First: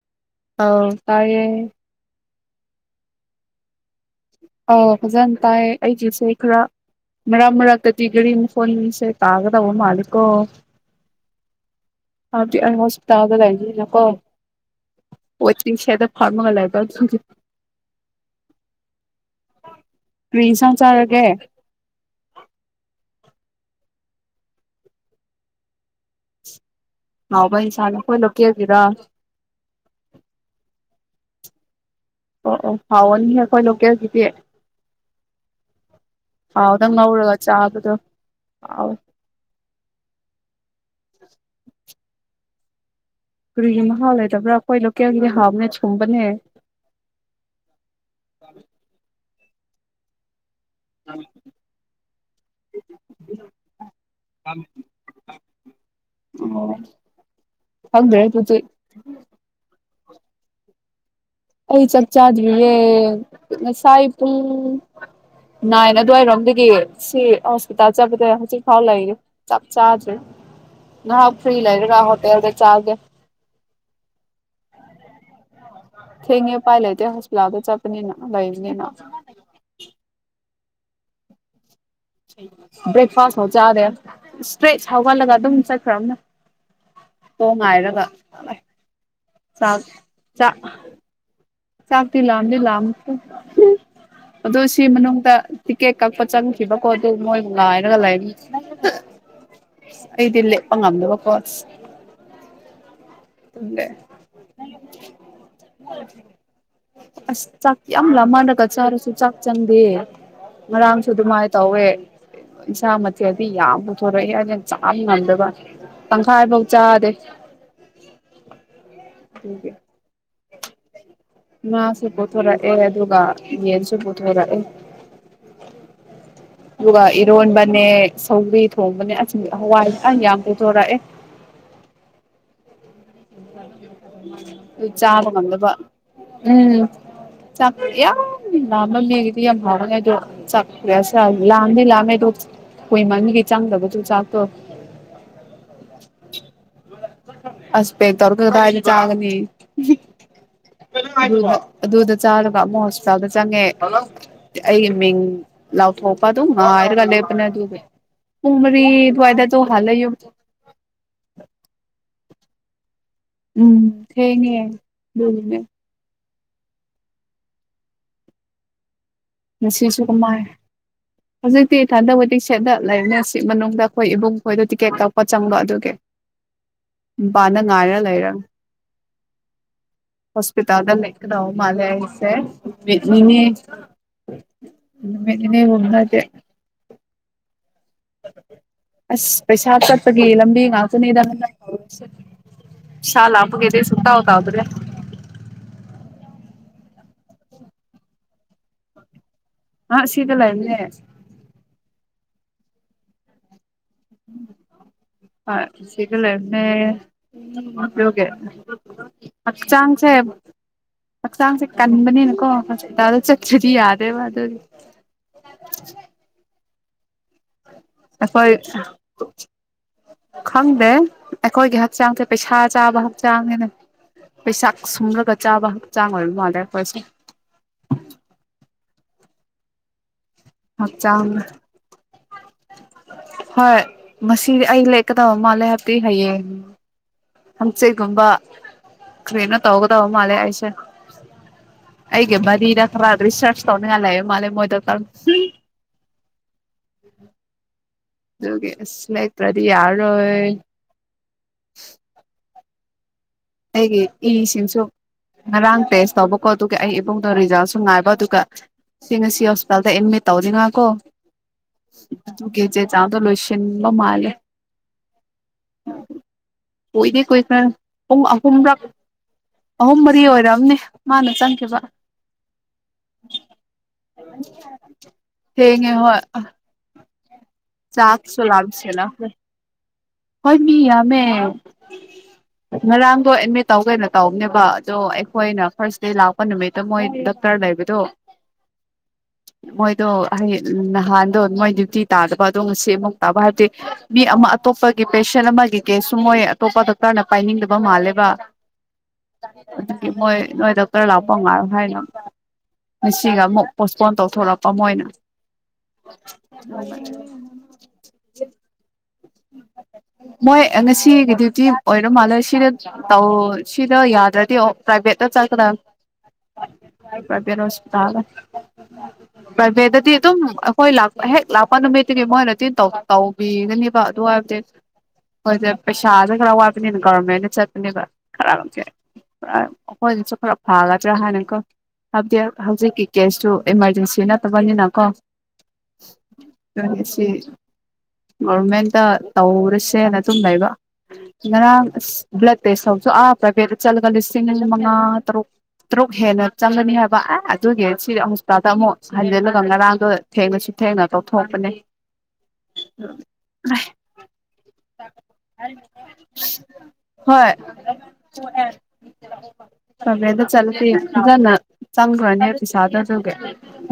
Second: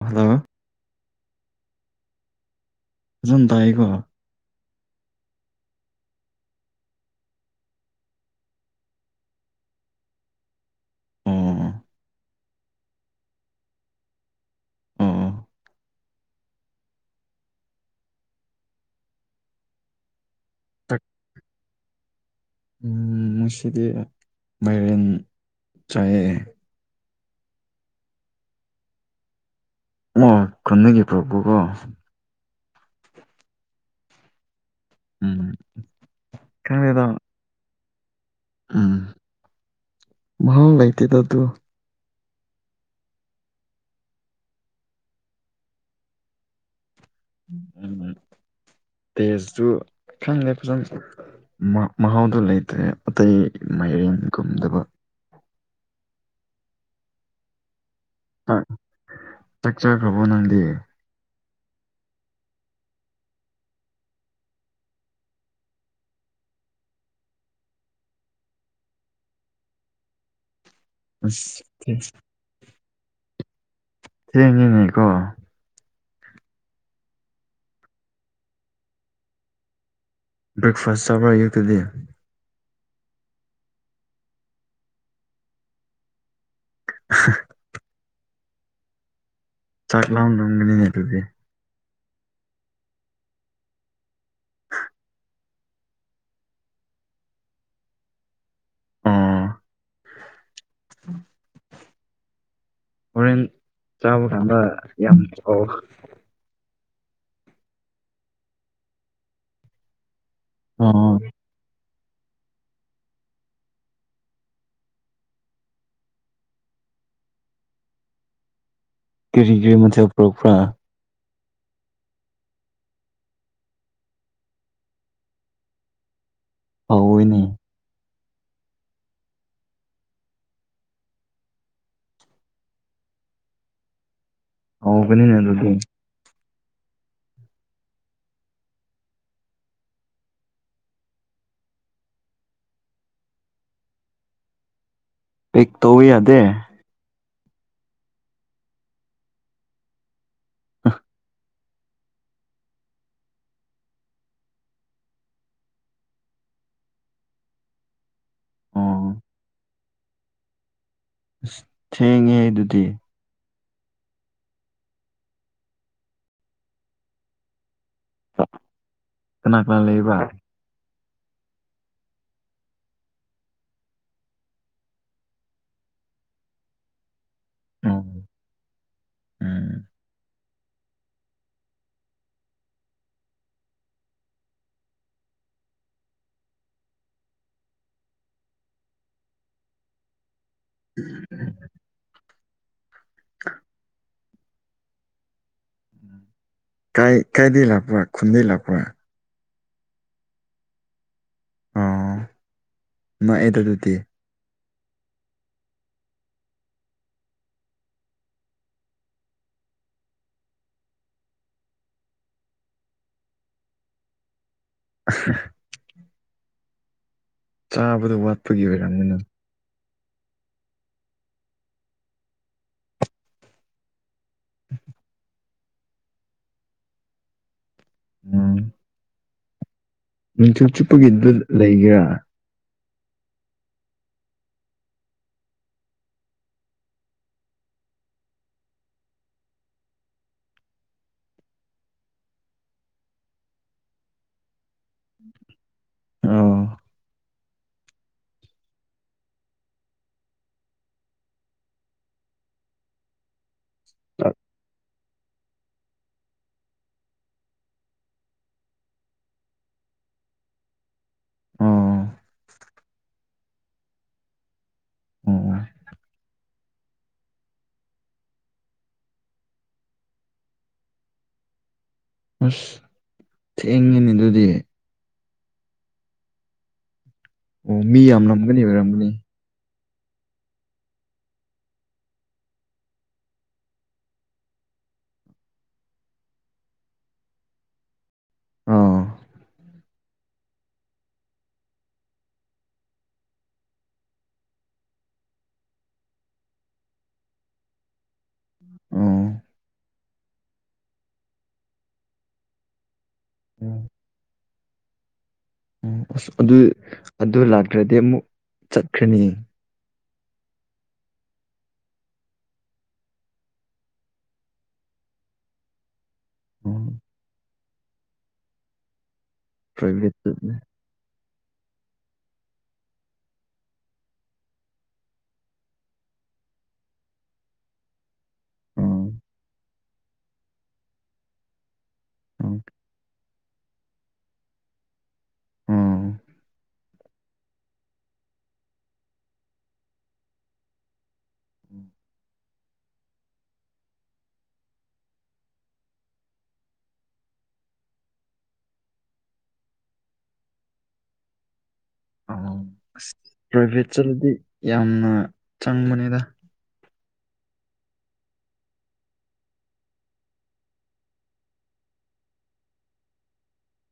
Hello ꯑ ꯀꯥꯏꯌꯦꯦ ꯑꯗꯨꯖꯝ ꯇꯏꯀꯣ ꯑ ꯐꯖꯅ ꯇꯥꯏ ꯑꯩꯒꯤꯁꯦ ꯈꯔ ꯃꯔ ꯃꯔ ꯀ ꯇꯤꯒꯔꯤ ꯐꯣꯟꯁꯦ ꯇꯥꯒꯗ ꯑꯣ ꯃꯥꯂꯤꯀꯣ ꯑꯣ ꯍꯣꯁꯄꯤꯇꯥꯜꯗꯏ ꯀꯣ ꯑꯣ ꯋꯥ ꯆꯤꯡꯁꯗ ꯐꯥꯔꯃꯒ ꯂꯩꯕ [inaudible] ꯔꯔꯤꯟꯁꯥꯎ ꯇꯛ ꯆꯥꯔꯒꯦ ꯎꯝ ꯃꯁꯗꯤ ꯥꯏꯔꯦꯟ ꯆꯥꯏ ꯍꯥꯎꯕꯟꯁꯦ ꯍꯣꯏꯂ ꯀꯦꯒꯔ ꯑꯣ ꯈꯪꯅꯈꯤꯕ ꯄ꯭ꯔꯣꯕꯨꯀꯣ ꯑꯣ ꯑꯣ ꯍꯥꯎꯅꯤꯍꯦ ꯑꯩꯈꯣꯏ ꯂꯣꯀꯦꯜꯒꯤꯗꯤ ꯎꯝ ꯍꯥꯎꯗꯪ ꯈꯪꯗꯦꯗ ꯉꯧꯔꯒ ꯆꯥꯕꯗꯣ ꯍꯥꯎꯋꯦ ꯎꯝ ꯃꯥꯎ ꯂꯩꯏꯇꯦꯗ ꯇꯨ ꯀꯔꯤꯒꯤ ꯃꯍꯥꯎ ꯂꯩꯗꯕ꯭ꯔꯥ ꯑꯩꯈꯣꯏ ꯂꯣꯀꯦꯜꯒꯤꯗꯤ ꯍꯥꯞꯅꯦ ꯁꯨꯝꯕꯅꯦ ꯎ ꯇꯦꯖꯁꯨ ꯈꯪꯗ ꯈꯤꯇꯪ ꯃꯍꯥꯎꯗꯨꯣ ꯂꯩꯇ꯭ꯔꯦ ꯑꯇꯩ ꯃꯥꯏꯔꯦꯡꯒꯨꯝꯗꯕ ꯍꯪ ꯑꯗꯨ ꯀꯥꯛꯆꯈ꯭ꯔꯕꯣ ꯅꯪꯗꯦ ꯑꯩ ꯆꯞ ꯆꯥꯗꯌꯦ ꯁꯥꯏ ꯄꯨꯡ ꯅꯥꯏꯅ ꯑꯗꯨꯋꯥꯏꯔꯣꯝꯗꯒꯤ ꯁꯤ ꯍꯣꯁꯄꯤꯇꯥꯜ ꯆꯠꯄꯗ ꯍꯧꯖꯤꯛ ꯐꯥꯎ ꯂꯩꯔꯤꯦ ꯆꯞ ꯆꯥꯗ꯭ꯔꯦ [inaudible] ꯅ ꯐꯔꯤ ꯑꯁ ꯂꯩꯔꯒꯍ ꯇꯗ ꯆꯥꯒꯦ ꯊꯦꯡꯉꯤꯅꯦꯀꯣ ꯊꯦꯡꯉꯦ ꯎꯄꯥꯏ ꯂꯩꯇꯦ ꯍꯣꯁꯄꯤꯇꯥꯜꯗ ꯆꯠꯄꯅꯤꯅ ꯂꯩꯕꯅꯤꯅ ꯕꯦꯛꯐꯥꯁ ꯆꯕ꯭ꯔ ꯌꯦꯛꯇꯗꯤ ꯕ꯭ꯔꯦꯛꯐꯥꯁ ꯐꯥꯎ ꯆꯥꯗꯦ ꯏꯁꯇ꯭ꯔꯦꯠ ꯍꯧꯒꯠꯂꯒ ꯑꯗꯨꯝ ꯆꯠꯈ꯭ꯔꯕꯅ ꯇꯉꯥꯏꯔꯒꯥꯏ ꯆ ꯆꯥꯛ ꯂꯥꯝꯂꯝꯒꯅꯤꯅꯦ ꯑꯗꯨꯗꯤ ꯆꯥꯛ ꯊꯗꯤ ꯂꯥꯗꯤ ꯂ ꯑꯗꯨ ꯁꯤ ꯃꯅꯨꯡꯗ ꯇꯤꯀꯦꯠ ꯀꯛꯄ ꯆꯪꯈꯤꯕꯀꯣ ꯑꯗꯨ ꯃꯣꯏꯕꯨ ꯂꯥꯏꯔꯒ ꯂꯩ ꯑꯣ ꯏꯗꯤ ꯂꯩꯦ ꯄ ꯉꯝꯗ ꯋꯥꯀꯣ ꯍꯣꯔꯦꯟ ꯆꯥꯕ ꯀꯥꯟꯗ ꯌꯥꯝ ꯐ ꯑꯁ ꯆꯥꯛ ꯌꯥꯝ ꯂ ꯃꯥꯟꯅꯂꯒ ꯆꯥꯔꯁꯨ ꯆꯥꯛ ꯆꯪꯗꯦ ꯉꯥꯡꯁꯨ ꯑꯣ ꯑꯗꯨꯃꯥꯏ ꯇꯧꯋꯦ ꯆ ꯃ ꯑꯗꯤ ꯌꯥ ꯌꯥꯝꯕꯨ ꯊꯔ ꯆ ꯅꯗꯕ ꯇꯪꯈꯥꯏ ꯐꯧ ꯆꯥꯗꯦ [inaudible] ꯑꯗꯨꯒꯤ ꯀꯤꯔꯒꯤ ꯃꯁꯤꯦꯜ ꯐ ꯐ ꯉꯥꯁꯨ ꯄꯨꯊꯣꯔꯛꯑꯦ ꯑꯗꯨꯒ ꯌꯦꯟꯁꯨ ꯄꯨꯊꯣꯔꯛꯑꯦ [inaudible] ꯍꯨꯕ ꯍꯥꯎꯋꯦꯅꯦ ꯏꯔꯣꯟꯕꯅꯦ ꯁꯪꯒꯔꯤ ꯊꯣꯡꯕꯅꯦ ꯑ ꯍꯋꯥꯏ ꯌꯥꯝ ꯄꯨꯊꯣꯔꯛꯑꯦ ꯆꯥꯕ ꯍꯥꯎꯕꯅꯤꯅꯦ ꯑꯗꯨꯗꯤ ꯀꯗꯕ ꯎꯝ ꯆꯄꯤ ꯌꯥꯝ ꯂꯃ ꯃꯤꯒꯤꯗꯤ ꯌꯥꯝ ꯍꯥꯎꯅꯦꯗꯨ ꯆꯄꯤꯁ ꯂꯥꯗꯤ ꯂꯃꯦꯗꯨ ꯑꯩꯣꯏ ꯃꯃꯤꯒꯤ ꯆꯥꯡꯗꯕꯁꯨ ꯆꯥꯛꯇꯣ ꯄꯤꯛ ꯇꯧꯋꯤ ꯑꯗꯦ ꯑꯁꯄꯦ ꯇꯧꯔ ꯀ ꯇ ꯆꯥꯒꯅꯤ ꯑꯗꯨꯗ ꯆꯥꯔꯒ ꯑꯃꯨꯛ ꯍꯣꯁꯄꯤꯇꯥꯜꯗ ꯆꯪꯉꯦ ꯑꯩꯒꯤ ꯃꯤꯡ ꯂꯥꯎꯊꯣꯛꯄ ꯑꯗꯨꯝ ꯉ ꯍꯥꯏꯔꯒ ꯂꯦꯞꯄꯅꯦ ꯑꯗꯨꯒꯤ ꯎꯃꯔꯤ ꯑꯣ ꯑꯗꯨꯋꯥꯏꯗꯗ ꯍꯂ ꯌꯕ ꯊꯦꯡꯉꯦ ꯑꯗꯨꯗꯤ ꯎꯝ ꯊꯩꯅꯤ ꯀꯅꯥ ꯉ ꯀꯅꯥ ꯁꯤꯁꯨ ꯂꯩꯕ ꯀꯃꯥꯏ [inaudible] ꯍꯧꯖꯤꯛꯇꯤ ꯊꯟꯗꯛ ꯋꯦꯗꯤꯤꯡ ꯁꯦꯠꯠꯇ ꯂꯩꯔꯤꯅꯦ ꯁꯤ ꯃꯅꯨꯡꯗ ꯑꯩꯈꯣꯏ ꯏꯕꯨꯡ ꯈꯣꯏꯗꯣ ꯇꯤꯛꯀꯦꯠ ꯀꯛꯄ ꯆꯪꯂꯣ ꯑꯗꯨꯒꯤ [inaudible] ꯃꯄꯥꯥꯟꯗ ꯉꯥꯏꯔꯒ ꯂꯩꯔ ꯍꯣꯁꯄꯤꯇꯥꯜꯗ ꯂꯩ ꯅꯎ ꯃꯥꯂ ꯍꯥꯏꯁꯦꯅꯦ ꯃꯗꯤꯅꯦ ꯅ ꯑꯁ ꯄꯩꯁꯥ ꯆꯠꯄꯒꯤ ꯂꯝꯕꯤ ꯉꯥꯛꯇꯅꯤꯗꯟꯅ ꯁꯂ ꯍꯥꯄꯒꯦꯗꯤ ꯁꯛꯇ ꯍꯗꯗ꯭ꯔꯦ ꯀꯥꯏ ꯀꯥꯏꯗ ꯂꯥꯛꯄꯋꯥ ꯈꯨꯨꯟꯗꯤ ꯂꯋꯥ ꯑ ꯁꯤꯒꯂ ꯏꯃꯦ ꯑ ꯅ ꯑꯦꯇꯗꯨꯗꯤ ꯑ ꯁꯤꯒꯂ ꯏꯃꯦ ꯌꯒꯦ ꯆꯥꯡꯁꯦ ꯍꯛꯆꯥꯡꯁꯦ ꯀꯟꯕꯅꯤꯅꯀꯣ ꯍꯣꯁꯄꯤꯇꯥꯜꯗꯣ ꯆꯠ꯭ꯔꯗꯤ ꯌꯥꯗꯦꯕ ꯑꯗꯨꯗꯤ ꯆꯥꯕꯗꯣ ꯑꯐꯣꯏ ꯋꯥꯠꯄꯒꯤ ꯑꯣꯏꯔꯝꯒꯅꯤ ꯈꯪꯗꯦ ꯑꯩꯈꯣꯏꯒꯤ ꯍꯛꯆꯥꯡꯁꯦ ꯄꯩꯁꯥ ꯆꯥꯕ ꯍꯛꯆꯥꯡꯅꯦꯅ ꯄꯩꯁꯥ ꯁꯨꯝꯔꯒ ꯆꯥꯕ ꯍꯛꯆꯥꯡ ꯑꯣꯏ ꯃꯥꯜꯂꯦ ꯑꯩꯈꯣꯏꯁꯨ ꯅꯨꯡꯆꯨꯞ ꯍꯛꯆꯥꯡ ꯆꯨꯞꯄꯒꯤꯗꯨ ꯂꯩꯒꯦꯔꯥ ꯍꯣꯏ ꯃꯁꯤꯗꯤ ꯑꯩ ꯂꯦꯛꯀꯗꯕ ꯃꯥꯜꯂꯦ ꯍꯥꯏꯕꯗꯤ ꯍꯌꯦꯡ ꯍꯪꯁꯤꯒꯨꯝꯕ ꯀꯅ ꯇꯒꯗꯕ ꯃꯥꯂꯦ ꯍꯥꯏꯁꯦ ꯑꯩꯒ ꯔꯤ ꯏꯔꯠꯇꯔꯤꯁꯁ ꯇꯧꯅꯤꯡꯒꯂꯑ ꯃꯥꯂ ꯃꯣꯏꯗ ꯇ ꯑꯣ ꯀꯦꯁ ꯂꯩ ꯄꯗꯤ ꯌꯥꯔ ꯑꯣꯏꯣꯏ [inaudible] ꯑꯩꯒꯤ ꯏ ꯁꯤꯟꯁꯨ ꯉꯔꯥꯡ ꯇꯦꯁ ꯇꯧꯕꯀꯣ ꯑꯗꯨꯒ ꯑꯩ ꯏꯕꯨꯡꯗꯣ ꯔꯤꯖꯜꯁꯨ ꯉꯥꯏꯕ ꯑꯗꯨꯒ ꯁꯤ ꯉꯁꯤ ꯍꯣꯁꯄꯤꯇꯥꯜꯗ ꯑꯦꯗꯃꯤꯠ ꯇꯧꯔꯤ ꯉꯥꯀꯣ ꯑꯣ ꯇ ꯀꯦꯖꯦ ꯆꯗꯣ ꯂꯣꯏꯁꯤꯂꯣ ꯃꯥꯂꯦ ꯑꯣ ꯑꯣꯏꯣꯏꯅꯦ ꯀꯣꯏ ꯀ ꯄꯨꯡ ꯑꯍꯨꯝꯔꯛ ꯑꯍꯨꯝ ꯃꯔꯤ ꯑꯣꯏꯔꯑꯝꯅꯦ ꯃꯥꯅ ꯆꯟꯈꯤꯕ ꯑꯁ ꯊꯦꯡꯉꯤꯅꯤ ꯑꯗꯨꯗꯤ ꯍꯦꯡꯉꯦ ꯍꯣꯏ ꯑꯣ ꯃꯤ ꯌꯥꯝꯂꯝꯒꯅꯤ ꯑꯣꯏꯔꯝꯒꯅꯤ ꯍꯣꯏꯅꯤ ꯑꯃꯦ ꯉꯔꯥꯡꯗꯣ ꯑꯦꯗꯃꯤꯠ ꯇꯧ ꯀꯩꯅꯣ ꯇꯧꯕꯅꯦꯕ ꯑꯗꯣ ꯑꯩꯈꯣꯏꯅ ꯐꯥꯔꯁ ꯗꯦ ꯂꯥꯛꯄ ꯅꯨꯃꯤꯠꯇ ꯃꯣꯏ ꯂꯕ ꯇꯣ ꯑꯣ ꯃꯣꯏ ꯑꯗꯣ ꯑꯩ ꯅꯍꯥꯟꯗꯣ ꯃꯣꯏ ꯗ꯭ꯌꯨꯇꯤ ꯇꯥꯗꯕ ꯑꯗꯣ ꯉꯁꯤ ꯑꯃꯨꯛ ꯇꯥꯕ ꯍꯥꯏꯕꯗꯤ ꯃꯤ ꯑꯃ ꯑꯇꯣꯞꯄ ꯒꯤ ꯄꯦꯁꯦꯟ ꯑꯃꯒꯤ ꯀꯦꯁꯁꯨ ꯃꯣꯏ ꯑꯇꯣꯞꯄ ꯗꯣꯛꯇꯔꯅ ꯄꯥꯏꯅꯤꯡꯗꯕ ꯃꯥꯜꯂꯦꯕ ꯑꯣ ꯑꯗꯨꯒꯤ ꯃꯣꯏ ꯅꯣꯏꯗ ꯈꯔ ꯂꯥꯛꯄ ꯉꯥꯏꯔꯣ ꯍꯥꯏꯅ ꯉꯁꯤꯒ ꯑꯃꯨꯛ ꯄꯣꯁꯄꯣꯟ ꯇꯧꯊꯣꯔꯛꯄ ꯃꯣꯏꯅ ꯑꯣ ꯑꯁ ꯑꯗꯨ ꯑꯗꯨ ꯂꯥꯛꯇ꯭ꯔꯗꯤ ꯑꯃꯨꯛ ꯆꯠꯈ꯭ꯔꯅꯤ ꯃꯣꯏ ꯉꯁꯤꯒꯤ ꯗ꯭ꯌꯨꯇꯤ ꯑꯣꯏꯔ ꯃꯥꯜꯂꯦ ꯁꯤꯗ ꯇꯧ ꯁꯤꯗ ꯌꯥꯗ꯭ꯔꯗꯤ ꯑꯣ ꯄ꯭ꯔꯥꯏꯚꯦꯠ ꯆꯥꯛꯈꯗꯥ ꯎꯝ ꯄꯚꯦ ꯅꯄꯤꯇꯥ ꯄꯕꯗꯗꯤ ꯄ꯭ꯔꯥꯏꯚꯦꯠ ꯑꯗꯨ ꯆꯠꯂꯦ ꯍꯣꯏ ꯂꯥꯛ ꯍꯦꯛ ꯂꯥꯛꯄ ꯅꯨꯃꯤꯠꯇꯨꯒꯤ ꯃꯣꯏꯅ ꯇꯤꯟ ꯇꯧꯕꯤꯒꯅꯦꯕ ꯑꯗꯨ ꯍꯥꯏꯕꯗꯤ ꯍꯣꯏꯁ ꯄꯩꯁꯥꯥꯁꯦ ꯈꯔ ꯋꯥꯠꯄꯅꯤꯅ ꯒꯕꯔꯃꯦꯦꯟꯟꯅ ꯆꯠꯄꯅꯦꯕ ꯈꯔꯒꯝꯁ ꯎꯝ ꯑꯩꯈꯣꯏꯅꯁꯨ ꯄꯨꯔ ꯐꯥꯒꯗ꯭ꯔꯥ ꯍꯥꯏꯅꯀ ꯍꯥꯏꯕꯗꯤ ꯎꯝ ꯍꯧꯖꯤꯛꯀꯤ ꯀꯦꯁꯁꯨꯨ ꯏꯃꯥꯔꯖꯦꯟꯁꯤ ꯅꯠꯇꯕꯅꯤꯅ ꯀꯣ ꯎꯝ ꯁꯤ ꯃꯦꯟ ꯇ ꯇꯧꯔꯁꯦꯅ ꯑꯗꯨꯨꯝ ꯂꯩꯕ ꯉꯔꯥꯡ ꯕ꯭ꯂꯠ ꯁꯁꯨ ꯄꯔ ꯐꯦꯔ ꯆꯂꯒ ꯂꯤꯁꯤꯡ ꯃꯉ ꯇꯔꯣ ꯇꯔꯨꯛ ꯍꯦꯟꯅ ꯆꯪꯒꯅꯤ ꯍꯥꯏꯕ ꯑꯦ ꯑꯗꯨꯒꯤ ꯁꯤ ꯍꯣꯁꯄꯤꯇꯥꯜꯗ ꯑꯃꯨꯛ ꯍꯟꯖꯤꯜꯂꯒ ꯉꯔꯥꯡꯒ ꯊꯦꯡꯅꯁꯤ ꯊꯅ ꯇꯧ ꯊꯣꯛꯔꯄꯅꯦ ꯑ ꯑꯁ ꯄ꯭ꯔꯥꯏꯚꯦꯠ ꯆꯠꯂꯗꯤ ꯌꯥꯝꯅ ꯆꯪꯕꯅꯤꯗ ꯍꯣꯏ ꯕꯦꯗ ꯆꯂ ꯏꯅ ꯆꯪꯒ ꯑꯅꯤ ꯄꯁꯗ ꯑꯗꯨꯒꯦ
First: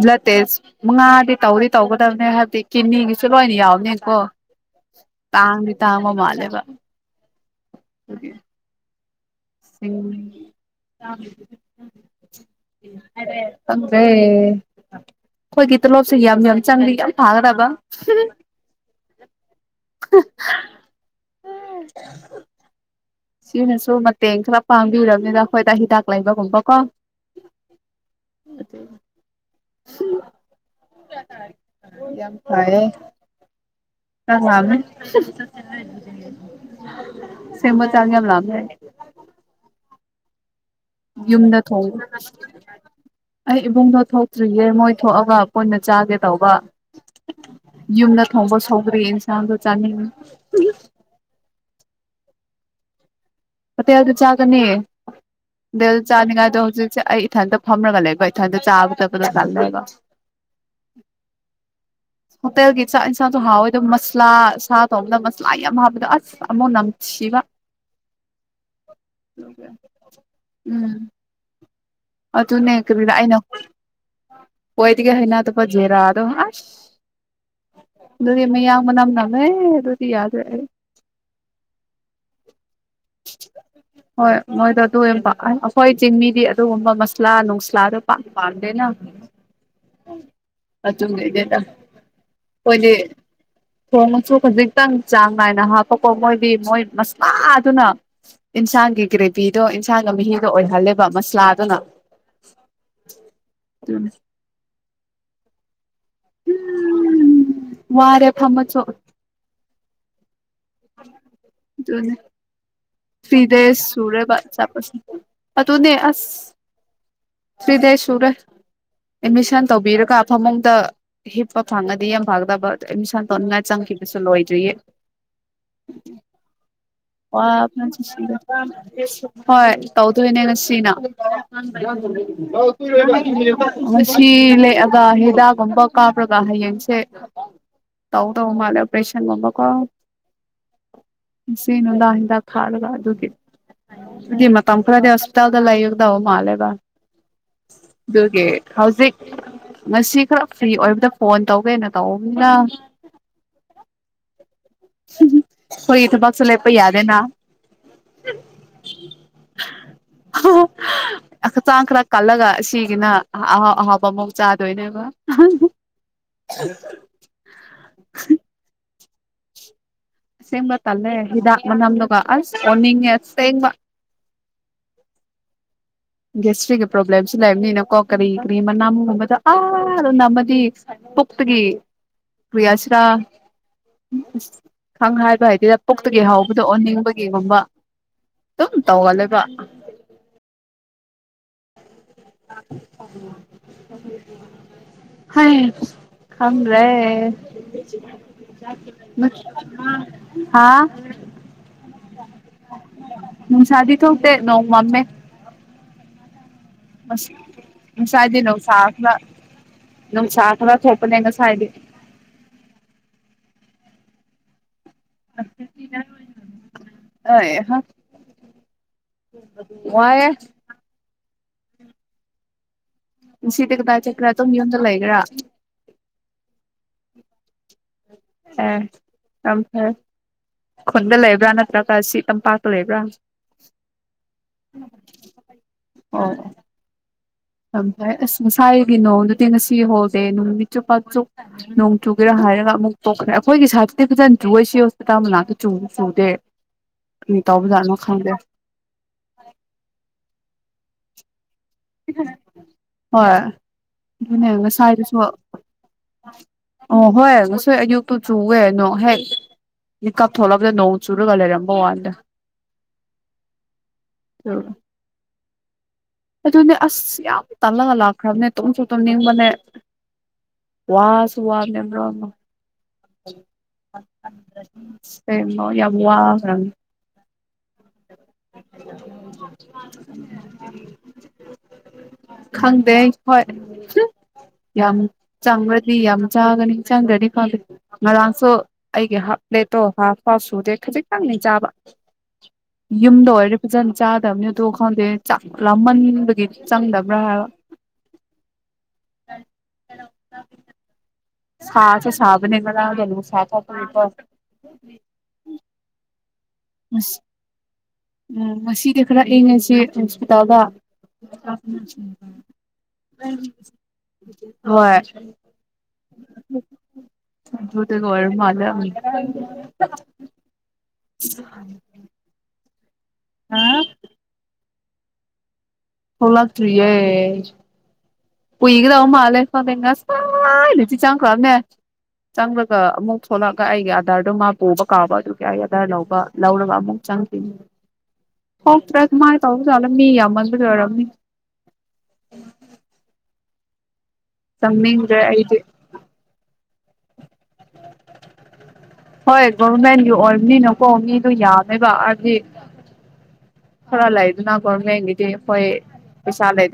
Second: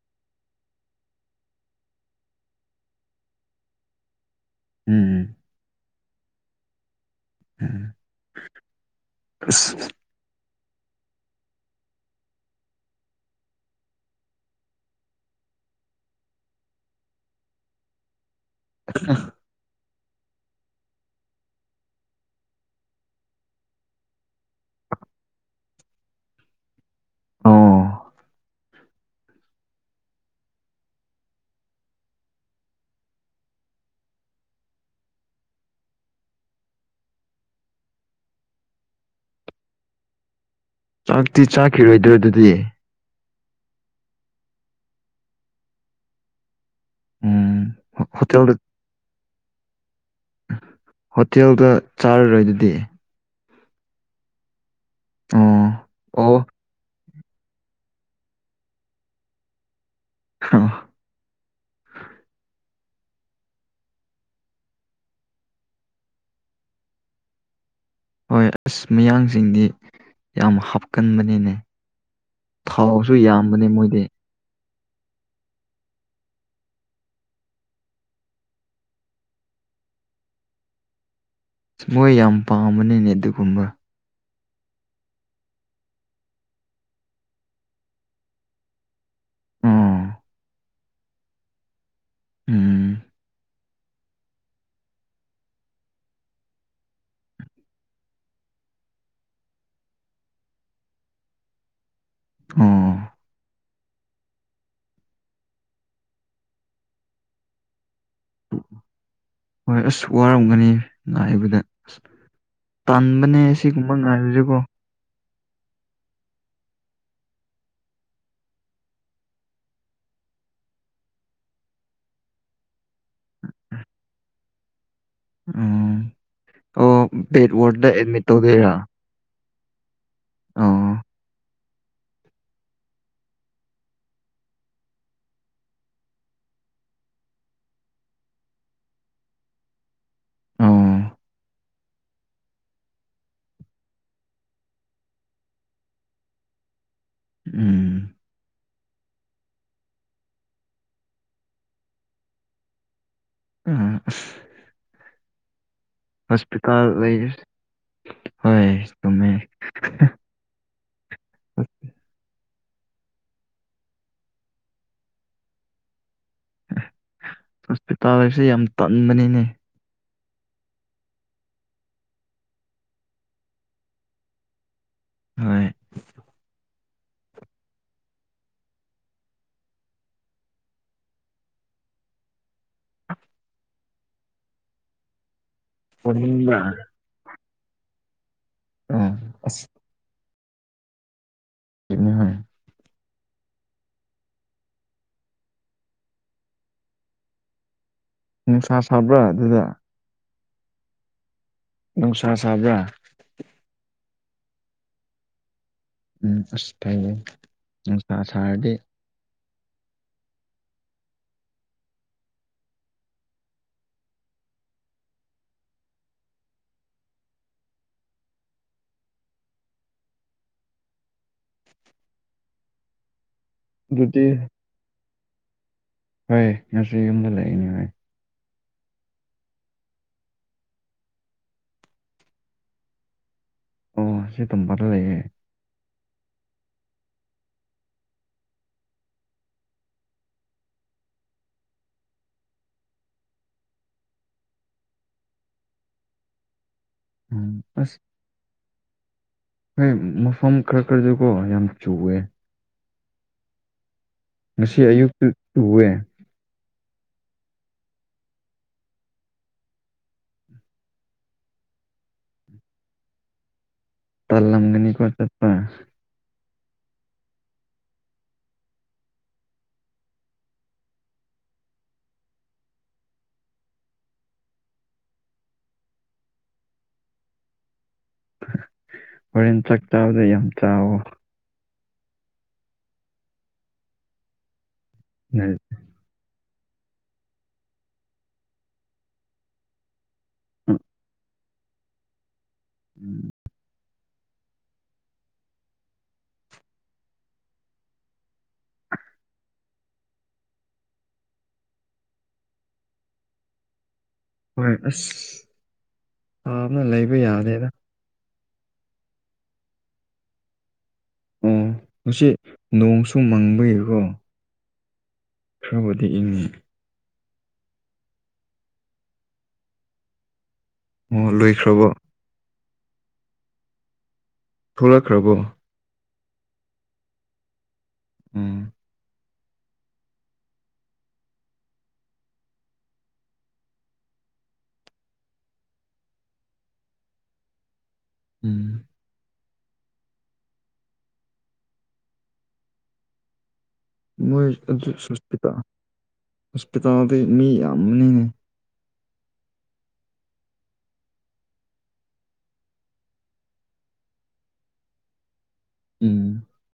ꯕ꯭ꯂꯗ ꯇꯦꯁ ꯃꯉꯥꯗꯤ ꯇꯧꯗꯤ ꯇꯧꯒꯗꯕꯅꯦ ꯍꯥꯏꯕꯗꯤ ꯀꯤꯅꯤꯒꯤꯁꯨ ꯂꯣꯏꯅ ꯌꯥꯎꯅꯤ ꯀꯣ ꯎꯝ ꯇꯥꯡꯕꯤ ꯇꯥꯡꯒꯣ ꯃꯥꯂꯦꯕ ꯎꯝ ꯑꯁ ꯎ ꯑꯦ ꯑꯩꯈꯣꯏꯒꯤ ꯇꯣꯂꯣꯞꯁꯤ ꯌꯥꯝ ꯌꯥꯝ ꯆꯪꯂꯤ ꯌꯥꯝ ꯐꯥꯒꯗꯕ ꯑ ꯎꯝ ꯁꯤꯅꯁꯨ ꯃꯇꯦꯡ ꯈꯔ ꯄꯥꯡꯕꯤꯔꯕꯅꯤꯅ ꯑꯩꯈꯣꯏꯗ ꯍꯤꯗꯥꯛ ꯂꯩꯕꯒꯨꯝꯕꯀꯣ ꯑꯣ ꯑꯗꯨ ꯍ ꯀ ꯁꯦꯃ ꯆꯥꯡ ꯑꯃ ꯂꯂ ꯆꯥꯛꯇꯤ ꯌꯨꯝꯗ ꯊꯣꯡ ꯆꯥꯈꯤꯔꯣꯏꯗ꯭ꯔꯣ ꯑꯗꯨꯗꯤ ꯑꯩ ꯏꯕꯨꯡꯗꯣ ꯊꯣꯛꯇ꯭ꯔꯤꯌꯦꯦ ꯃꯣꯏ ꯊꯣꯛꯑꯒ ꯀꯣꯏꯅ ꯆꯥꯒꯦ ꯇꯧꯕ ꯎꯝ ꯌꯨꯝꯗ ꯍꯣꯇꯦꯜꯗ ꯊꯣꯡꯕ ꯁꯧꯗ꯭ꯔꯦ ꯏꯟꯁꯥꯡꯗꯣ ꯆꯥꯅꯤꯡꯉꯤ ꯍꯣꯇꯦꯜꯗ ꯆꯥꯔꯔꯣꯏ ꯑꯗꯨꯗꯤ ꯍꯊꯦꯜꯗ ꯆꯥꯒꯅꯤ ꯑꯣ ꯗꯦꯜꯗ ꯑꯣ ꯆꯥꯅꯤꯡꯉꯥꯏꯗꯣ ꯍꯧꯖꯤꯛꯁꯦ ꯑꯩ ꯏꯊꯅꯗ ꯐꯝꯅꯒ ꯂꯩꯦꯕꯣ ꯏꯊꯣꯏꯅꯣ ꯆꯥꯕꯨ ꯆ ꯄꯨꯂꯥꯜꯂ ꯂꯩꯒꯣ ꯎꯄꯒꯤ ꯆꯥꯛ ꯏꯟꯁꯥꯡꯁꯨ ꯍꯥꯎꯋꯦꯗꯣ ꯃꯁꯂꯥ ꯁꯥ ꯊꯣꯡꯕꯗ ꯃꯁꯂꯥ ꯌꯥꯝ ꯍꯥꯞꯄꯗꯣ ꯑꯁ ꯑꯃꯨꯛ ꯅꯝꯁꯤꯕ ꯍꯣꯏ ꯑꯁ ꯃꯌꯥꯡꯁꯤꯡꯗꯤ ꯌꯥꯝ ꯎꯝ ꯍꯥꯞꯀꯟꯕꯅꯤꯅꯦ ꯑꯗꯨꯅꯦ ꯊꯥꯎꯁꯨ ꯌꯥꯝꯕꯅꯦ ꯃꯣꯏꯗꯤ ꯍꯣꯏꯇꯒ ꯍꯩꯅ ꯑꯗꯨ ꯄ ꯖꯦꯔꯥ ꯑꯗꯣ ꯑꯗꯨꯗꯤ ꯃꯌꯥꯡ ꯃꯅꯝ ꯅꯝꯃꯦ ꯑꯗꯨꯗꯤ ꯌꯥꯗ꯭ꯔꯦ ꯃꯣꯏ ꯌꯥꯝ ꯄꯥꯝꯕꯅꯤꯅꯦ ꯑꯗꯨꯒꯨꯝꯕ ꯍꯣꯏ ꯃꯣꯏꯗꯣ ꯑꯗꯨꯕ ꯑꯩꯈꯣꯏ ꯆꯤꯡꯃꯤꯗꯤ ꯑꯗꯨꯒꯨꯝꯕ ꯃꯁꯂꯥ ꯅꯅꯨꯡꯁꯂꯥꯗ ꯄ ꯄꯥꯗꯅ ꯑꯣ ꯑꯆ ꯀꯗꯦꯗꯣꯏꯗꯤ ꯎꯝ ꯊꯣꯡꯉꯁꯨ ꯈꯖꯤꯛꯇꯪ ꯆꯥꯡ ꯅꯥꯏꯅ ꯍꯥꯞꯄꯀꯣ ꯃꯣꯏꯗꯤ ꯃꯣꯏ ꯃꯁꯥꯗꯨꯅ ꯏꯟꯁꯥꯡ ꯑꯉꯥꯡꯒꯤ ꯒ꯭ꯔꯦꯚꯤꯗꯣ ꯏꯟꯁꯥꯡꯒ ꯃꯍꯤꯒ ꯑꯣꯏꯍꯜꯂꯦꯕ ꯃꯁꯂꯥꯗꯨꯅ ꯑꯣ ꯠꯇꯅꯤ ꯋꯥꯔꯦ ꯐꯃ ꯆ ꯍꯣꯏ ꯑꯁ ꯋꯥꯔꯝꯒꯅꯤ ꯉꯥꯏꯕꯗ ꯑꯁ ꯇꯥꯟꯕꯅꯦ ꯁꯤꯤꯗꯦ ꯁꯤꯒꯨꯝꯕ ꯁꯔꯦ ꯉꯥꯏꯕꯁꯦꯀꯣ ꯆꯥ ꯄꯁ ꯑ ꯇꯣꯅꯦ ꯑꯁ ꯁ꯭ꯔꯤꯗꯁꯔꯦ ꯑꯦꯠꯃꯤꯁꯟ ꯇꯧꯕꯤꯔꯒ ꯑꯐꯃꯗ ꯍꯤꯞꯄ ꯐꯪꯉꯗꯤ ꯌꯥꯝ ꯐꯪꯒꯗꯕ ꯑꯣ ꯑꯦꯗꯃꯤꯁꯟ ꯇꯧꯅꯤꯡꯉꯥꯏ ꯆꯪꯉ ꯄꯁꯨ ꯂꯏꯖꯣꯏꯌꯦ ꯎꯝ ꯑꯣ ꯦꯠ ꯋꯥꯕꯅ ꯍꯣꯏ ꯇꯧꯊꯅꯦ ꯅꯁꯤꯅ ꯑꯣ ꯉ ꯂꯦꯛꯑꯒ ꯍꯤꯗꯥꯛꯒꯨꯝꯕ ꯀꯥꯞꯔꯒ ꯍꯌꯦꯡꯁꯦ ꯇꯧ ꯇꯧ ꯃꯥꯜꯂꯦ ꯑꯣꯄꯔꯦꯁꯟꯒꯨꯝꯕꯀꯣ ꯑꯣ ꯁꯤꯅꯅꯨꯡ ꯂ ꯍꯗ ꯈꯥ ꯑꯗꯨꯒꯤ ꯑꯗꯨꯃ ꯇ ꯐꯔꯗ ꯍꯣꯁꯄꯤꯇꯥꯜꯗ ꯂꯩꯥꯏ ꯌꯒꯗ ꯃꯥꯂꯦꯕ ꯎꯝ ꯍꯧꯖꯤꯛ ꯉꯁꯤ ꯈꯔ ꯐ꯭ꯔꯤ ꯑꯣꯏꯕꯗ ꯐꯣꯟ ꯇꯧꯒꯦꯅ ꯇꯧꯅꯤꯅ ꯑ ꯍꯣꯏ ꯊꯕꯛꯁꯨ ꯂꯦꯞꯄꯩ ꯌꯥꯗꯦꯅ ꯂꯩ ꯍꯣꯏ ꯆꯨꯝꯃꯦ ꯑ ꯆꯈꯔ ꯀꯂ ꯁꯤꯒꯤꯅ ꯑꯍꯥꯎ ꯑꯍꯥꯎꯕ ꯑꯃꯨꯥꯎ ꯆꯥꯗꯣꯏꯅꯦꯕ ꯍꯣꯁꯄꯤꯇꯥꯜ ꯍꯥꯏꯁꯦ ꯌꯥꯝ ꯇꯟꯕꯅꯤꯅꯦ ꯑꯁꯦꯡꯕ ꯇꯂꯦ ꯍꯤꯗꯥꯛ ꯃꯅꯥꯝ ꯂꯒ ꯑꯅꯤꯡ ꯑꯁꯦꯡꯕ ꯍ ꯒꯦꯁꯇ꯭ꯔꯤꯒꯤ ꯄ꯭ꯔꯣꯕ꯭ꯂꯦꯝꯁꯨ ꯂꯩꯕꯅꯤꯅꯀꯣ ꯀꯔꯤ ꯀꯔꯤ ꯃꯅꯥꯝꯒꯨꯝꯕꯗ ꯑꯅ ꯑꯃꯗꯤ ꯄꯨꯛꯇꯒꯤ ꯀ꯭ꯔꯤꯌꯥꯁꯤꯔꯥ ꯈꯪ ꯍꯥꯏꯕ ꯍꯥꯏ ꯍꯗ ꯄꯨꯣꯛꯛꯇꯒꯤ ꯑꯣꯅꯤꯡꯕ꯭ꯔꯥ ꯍꯥꯎꯕꯗꯣ ꯑꯣꯟꯅꯤꯡꯕꯒꯤꯒꯨꯝꯕ ꯑꯗꯨꯝ ꯑꯣ ꯇꯧꯒꯂꯕ ꯑꯁ ꯀꯅꯤ ꯍ ꯍ ꯈ꯭ꯔꯦ ꯅꯨꯡꯁꯥ ꯁꯥꯕ꯭ꯔꯥ ꯑꯗꯨꯗ ꯍꯥꯥ ꯅꯨꯡꯁꯥ ꯁꯥꯕ꯭ꯔꯥ ꯇꯇꯦ ꯅꯣ ꯃꯃꯦ ꯎꯝ ꯐ ꯃꯁ ꯃꯁꯥꯏꯗꯦ ꯅ ꯁꯥꯈꯂ ꯅꯪ ꯆ ꯈꯔ ꯊꯣꯄꯅꯦ ꯌꯦꯒꯁ ꯍꯥꯏꯗꯤ ꯍꯣꯏ ꯋꯥꯏ ꯁꯤꯗꯤ ꯀꯗꯥ ꯑꯗꯨꯗꯤ ꯆꯠꯀ꯭ꯔꯥ ꯑꯗꯨꯣꯝ ꯃꯤ ꯌꯣꯟꯗ ꯂꯩꯕ꯭ꯔꯥ ꯍꯣꯏ ꯉꯁꯤ ꯌꯨꯝꯗ ꯂꯩꯅꯤ ꯍꯣꯏ ꯑꯦꯝ ꯐ ꯈꯨꯟꯗ ꯂꯩꯕ꯭ꯔꯥ ꯅꯠꯇ꯭ꯔꯒ ꯁꯤ ꯇꯝꯄꯥꯛꯇ ꯂꯩꯕ꯭ꯔꯥ ꯑꯣ ꯁꯤ ꯑꯗꯨꯕꯥꯗ ꯂꯩꯌꯦꯦ ꯍ ꯑꯝꯥꯏ ꯑꯁ ꯉꯁꯥꯏꯒꯤ ꯅꯣꯡꯗꯨꯗꯤ ꯉꯁꯤ ꯍꯣꯜꯗꯦ ꯅꯨꯅꯨꯡꯃꯤꯠ ꯆꯨꯞꯄꯥ ꯆ ꯅꯣꯡ ꯆꯨꯒꯦꯔꯥ ꯍꯥꯏꯔꯒ ꯑꯃꯨꯛ ꯇꯣꯛꯈ꯭ꯔꯦ ꯑꯩꯈꯣꯏꯒꯤ ꯁꯥꯏꯠꯇꯤ ꯐꯖꯅ ꯆꯨꯁꯤ ꯍꯣꯁꯄꯤꯇꯥꯜ ꯃꯅꯥꯛꯇ ꯆꯨꯕ ꯆꯨꯗꯦ ꯃꯤ ꯎꯝ ꯇꯎꯕꯨ ꯣ ꯑꯁ ꯈꯪꯗꯦ ꯍꯣꯏ ꯃꯐꯝ ꯈꯔ ꯈꯔꯗꯤꯀꯣ ꯌꯥꯝ ꯆꯨꯑꯦ ꯍꯣꯏ ꯑꯗꯨꯅꯦ ꯉꯁꯥꯏꯗꯨꯁꯨ ꯑꯌꯨꯛꯇꯨ ꯆꯨꯋꯦ ꯑꯣ ꯍꯣꯏ ꯉꯁꯣꯏ ꯑꯌꯨꯛꯇꯨ ꯆꯨꯋꯦ ꯅꯡꯣ ꯍꯦꯛ ꯃꯤꯀꯞ ꯊꯣꯛꯣꯂꯛꯕꯗ ꯅꯣꯡ ꯆꯨꯔꯒ ꯂꯩꯔꯝꯕ ꯋꯥꯅꯤꯗ꯫ [unintelligible] ꯇꯜꯂꯝꯒꯅꯤꯀꫭ ꯆꯠꯄ꯫ ꯑꯗꯨꯅꯦ ꯑꯁ ꯌꯥꯝ ꯇꯥꯜꯂꯒ ꯂꯥꯛꯈ꯭ꯔꯕꯅꯦ ꯇꯨꯝꯁꯨ ꯇꯨꯝꯅꯤꯡꯕꯅꯦ꯫ ꯋꯥꯁꯨ ꯋꯥꯕꯅꯦ ꯃꯔꯣꯃꯗ꯫ ꯍꯣꯔꯦꯟ ꯆꯥꯛ ꯆꯥꯕꯗ ꯌꯥꯝ ꯆꯥꯎꯋꯣ [unintelligible] [unintelligible] ꯈꯪꯗꯦ ꯍꯣꯏ ꯌꯥꯝ ꯆꯪꯔꯗꯤ ꯌꯥꯝ ꯆꯥꯒꯅꯤ ꯆꯪꯒꯅꯤ ꯈꯪꯗꯦ ꯉꯔꯥꯡꯁꯨ ꯑꯩꯒꯤ ꯍꯥꯞ ꯄ꯭ꯂꯦꯠꯇꯣ ꯍꯥꯐ ꯄꯥꯎꯁꯨꯗꯦ ꯈꯖꯤꯛꯇꯪꯅꯦ ꯆꯥꯕ ꯌꯨꯝꯗ ꯑꯣꯏꯔꯗꯤ ꯐꯖꯅ ꯆꯥꯗꯕꯅꯤ ꯑꯗꯨ ꯈꯪꯗꯦ ꯆꯥꯛ ꯂꯥꯃꯟꯕꯒꯤ ꯆꯪꯗꯕ꯭ꯔꯥ ꯍꯥꯏꯕ꯫ [unintelligible] ꯁꯥꯁꯨ ꯁꯥꯕꯅꯤ ꯉꯌꯥꯡꯗꫭ ꯅꯨꯡꯁꯥ ꯊꫭꯛꯄꯒꯤꯀꫭ꯫ ꯍꯣꯏ ꯑꯁ ꯁꯥꯕꯅ ꯂꯩꯕ ꯑꯁ ꯌꯥꯗꯦꯗ꯫ ꯎꯝ ꯉꯁꯤꯗꯤ ꯈꯔ ꯏꯪꯉꯁꯤ ꯍꯣꯁꯄꯤꯇꯥꯜꯗ꯫ ꯑꯣ ꯉꯁꯤ ꯅꯣꯡꯁꯨ ꯃꯥꯡꯕꯒꯤꯀꯣ꯫ ꯍꯣꯏ꯫ ꯈꯔꯕꯨꯗꯤ ꯏꯪꯅꯤ꯫ ꯑꯗꯨꯗꯒ ꯑꫭꯏꯔ ꯃꯥꯜꯂꯦ꯫ ꯑꯣ ꯂꯣꯏꯈ꯭ꯔꯕꯣ꯫ ꯑꯥ꯫ ꯊꯣꯛꯂꯛꯈ꯭ꯔꯕꯣ꯫ ꯊꫭꯛꯂꯛꯇ꯭ꯔꯤꯌꯦ ꯎꯝ ꯀꯨꯏꯒꯗꯕ ꯃꯥꯜꯂꯦ꯫ ꯈꯪꯗꯦ ꯉꯁꯥꯏ ꯂꯨꯆꯤ ꯆꯪꯈ꯭ꯔꯃꯅꯦ꯫ ꯆꯪꯂꯒ ꯑꯃꯨꯛ ꯊꯣꯛꯂꯛꯑꯒ ꯑꯩꯒꯤ ꯑꯙꯥꯔꯗꫭ ꯃꯥ ꯄꯨꯕ ꯀꯥꯎꯕ ꯑꯗꯨꯒꯤ ꯑꯩꯒꯤ ꯑꯙꯥꯔ ꯂꯧꯕ ꯂꯧꯔꯒ ꯑꯃꯨꯛ ꯎꯝ [unintelligible] ꯇꯧ ꯖꯥꯠꯂ ꯃꯤ ꯌꯥꯝꯃꯟꯕꯒꯤ ꯑꯣꯏꯔꯝꯅꯤ꯫ ꯃꯣꯏ ꯑꯗꯨꯁ ꯆꯪꯅꯤꯡꯗ꯭ꯔꯦ ꯍꯣꯁꯄꯤꯇꯥꯜ ꯑꯩꯗꯤ ꯍꯣꯁꯄꯤꯇꯥꯜꯗꯤ ꯃꯤ ꯌꯥꯝꯕꯅꯤꯅꯦ꯫ ꯍꯣꯏ ꯒꯣꯔꯚꯔꯃꯦꯟꯒꯤ ꯑꯣꯏꯕꯅꯤꯅꯀꯣ ꯃꯤꯗꯣ ꯌꯥꯝꯃꯦꯕ ꯍꯥꯏꯗꯤ ꯈꯔ ꯂꯩꯗꯅ ꯒꯣꯔꯃꯦꯟꯒꯤꯗꯤ ꯍꯣꯏ ꯎꯝ ꯄꯩꯁꯥ ꯂꯩꯗ